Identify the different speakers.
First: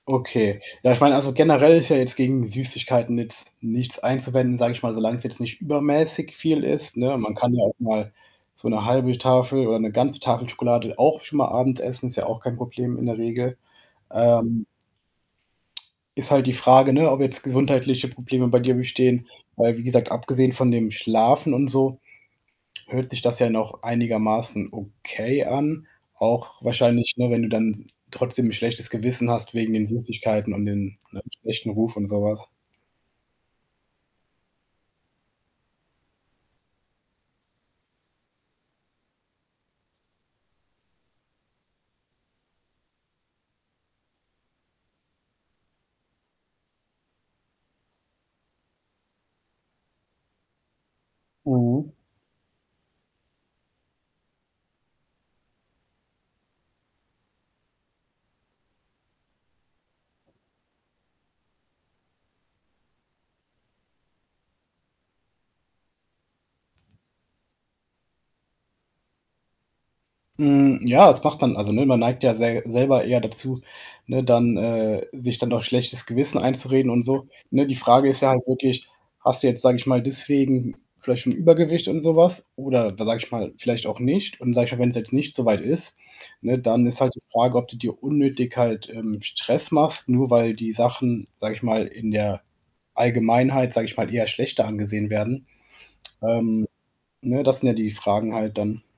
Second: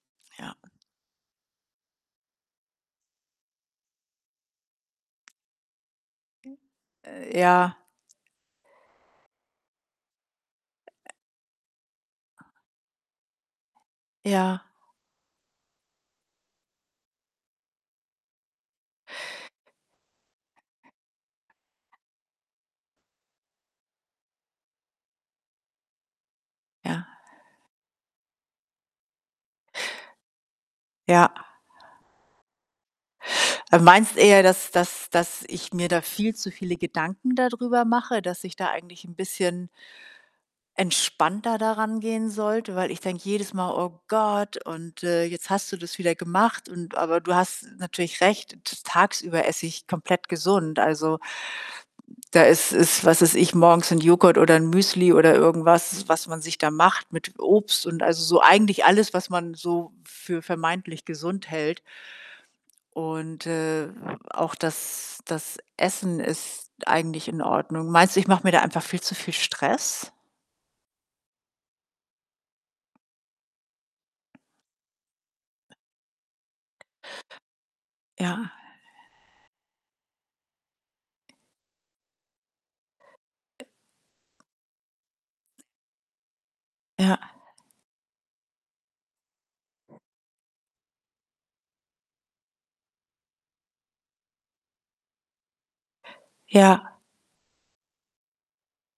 Speaker 1: Ja.
Speaker 2: Okay. Ja, ich meine, also, generell ist ja jetzt gegen Süßigkeiten jetzt nichts einzuwenden, sage ich mal, solange es jetzt nicht übermäßig
Speaker 1: J
Speaker 2: viel ist, ne? Man
Speaker 1: äh,
Speaker 2: kann ja auch
Speaker 1: ja.
Speaker 2: mal so 'ne 1/2 Tafel oder 'ne ganze Tafel Schokolade auch schon mal abends essen. Ist ja auch kein Problem in der Regel.
Speaker 1: Ja.
Speaker 2: Ähm Ist halt die Frage, ne, ob jetzt gesundheitliche Probleme bei dir bestehen, weil wie gesagt, abgesehen von dem Schlafen und so, hört sich das ja noch einigermaßen okay an. Auch
Speaker 1: Ja.
Speaker 2: wahrscheinlich, ne, wenn du dann trotzdem 'n schlechtes Gewissen hast wegen den Süßigkeiten und den, ne,
Speaker 1: Ja.
Speaker 2: schlechten Ruf und so was.
Speaker 1: Du meinst eher, dass dass dass ich mir da viel zu viele Gedanken dadrüber mache. Dass ich da eigentlich 'n bisschen entspannter da rangehen sollte, weil ich denke jedes Mal: „Oh Gott und, äh, jetzt hast du das wieder gemacht und“ aber du hast natürlich recht, t tagsüber esse ich komplett gesund. Also
Speaker 2: Mhm.
Speaker 1: da ist ist, was weiß ich, morgens Joghurt oder Müsli oder irgendwas, was man sich da macht mit Obst und also, so eigentlich alles, was man so für vermeintlich gesund hält. Und, äh, auch das das Essen ist eigentlich in Ordnung. Meinst du, ich mache mir da einfach viel zu viel Stress?
Speaker 2: Hm, ja, das macht man also, ne, man neigt ja sel selber eher dazu, ne, dann, äh, sich dann noch schlechtes Gewissen einzureden und so, ne? Die Frage ist ja halt
Speaker 1: Ja.
Speaker 2: wirklich, hast du jetzt, sage ich mal, deswegen vielleicht schon Übergewicht und so was? Oder wa sage ich mal, vielleicht auch nicht? Und, sage ich mal, wenn's jetzt nicht so weit ist, ne, dann ist halt
Speaker 1: Ja.
Speaker 2: die Frage, ob du dir unnötig halt, ähm, Stress machst, nur weil die Sachen, sage ich mal, in der Allgemeinheit, sage ich mal, eher schlechter angesehen werden. Ähm,
Speaker 1: Ja.
Speaker 2: ne, das sind ja die Fragen halt dann.